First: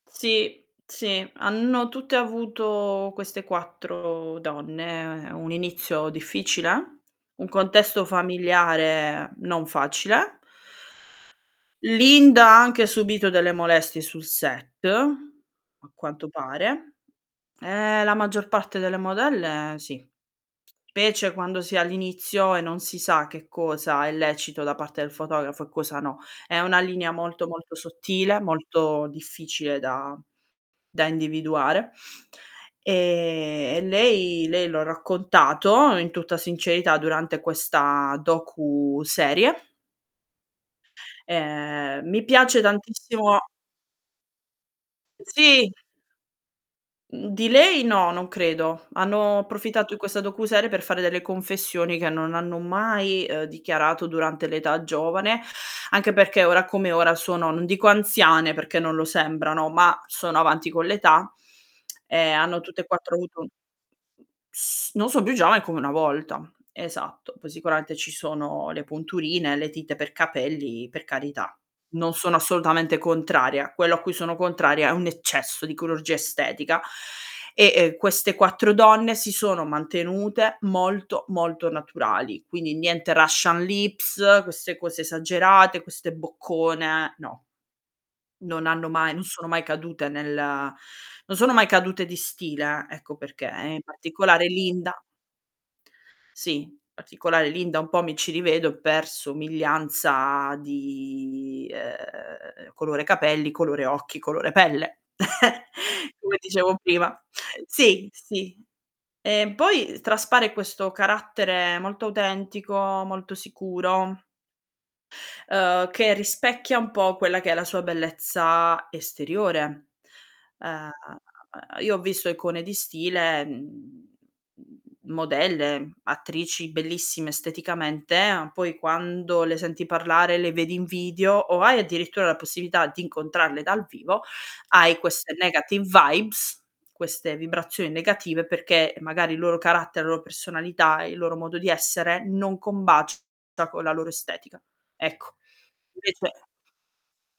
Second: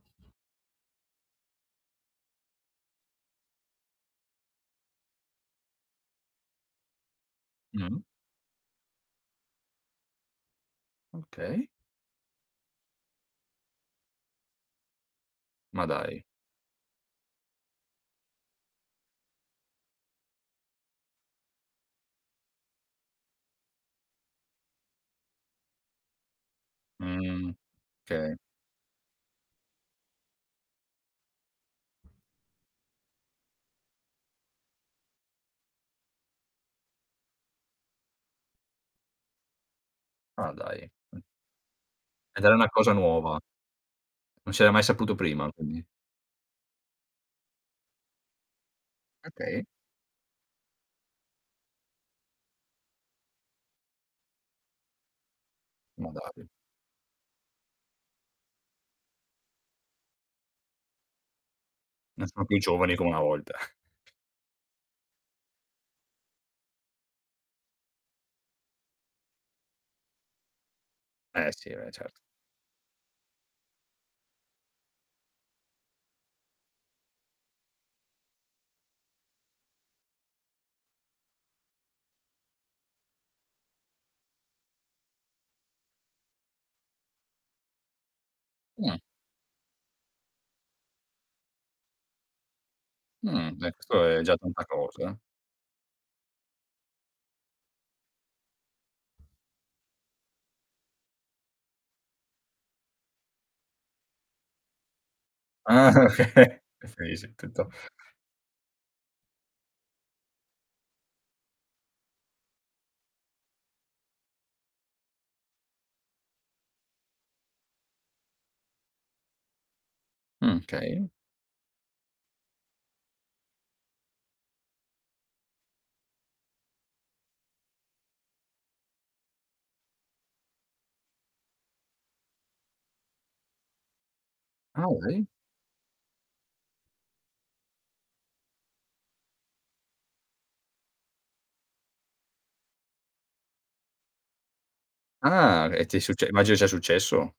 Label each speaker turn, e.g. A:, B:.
A: Sì, sì, hanno tutte avuto queste 4 donne un inizio difficile, un
B: Mh.
A: contesto familiare non facile.
B: Okay.
A: Linda, ha anche subito delle molestie sul set,
B: Ma
A: a
B: dai.
A: quanto pare. Eh, la maggior parte delle modelle sì, specie quando si è all'inizio e non si sa che cosa è lecito da parte del fotografo e cosa no. È una linea molto,
B: Mh,
A: molto
B: okay.
A: sottile, molto difficile da da individuare. Ehm, e lei lei l'ho raccontato in tutta sincerità durante questa docu-serie.
B: Ma dai,
A: Ehm, mi
B: Ed era
A: piace
B: una cosa nuova.
A: tantissimo
B: Non si era mai saputo prima,
A: Sì.
B: quindi.
A: Mhmm, di lei no, non credo. Hanno
B: Okay.
A: approfittato di questa docu-serie per fare delle confessioni che non hanno mai, ehm, dichiarato durante l'età giovane,
B: Ma
A: anche perché
B: dai.
A: ora come ora sono, non dico anziane, perché non lo sembrano, ma sono avanti con l'età,
B: Non
A: e
B: sono più
A: hanno tutte e
B: giovani come
A: 4,
B: una
A: avuto
B: volta.
A: S non so più giovani come una volta. Esatto, poi sicuramente ci sono le punturine, le tinte per capelli, per
B: Eh
A: carità.
B: sì eh,
A: Non
B: certo.
A: sono assolutamente contraria, quello a cui sono contraria è un eccesso di chirurgia estetica. E e queste 4 donne si sono mantenute molto, molto naturali, quindi niente russian lips, queste cose esagerate, queste boccone, no. Non hanno
B: Mh.
A: mai non sono mai cadute nel non sono mai cadute di stile, ecco perché,
B: Mhmm, beh
A: in
B: questo è già
A: particolare
B: tanta
A: Linda
B: cosa.
A: Sì, in particolare Linda un po' mi ci rivedo, per somiglianza di, ehm, colore capelli, colore occhi, colore pelle
B: Ah
A: come
B: okay,
A: dicevo prima.
B: preferisci i
A: Sì,
B: [unintelligible]
A: sì. E poi traspare questo carattere molto autentico, molto sicuro ehm, che rispecchia un po' quella che è la sua bellezza esteriore.
B: Mh,
A: Ehm,
B: okay.
A: io ho visto icone di stile, mhmm, m modelle, attrici bellissime, esteticamente, poi quando le senti parlare, le vedi in video, o hai addirittura la possibilità di incontrarle dal vivo,
B: Ah,
A: hai
B: okay.
A: queste negative vibes, queste vibrazioni negative, perché magari il loro carattere, la loro personalità, il loro modo di essere non combacia con la loro estetica, ecco,
B: Ah, e ti è succe
A: invece
B: immagino sia successo.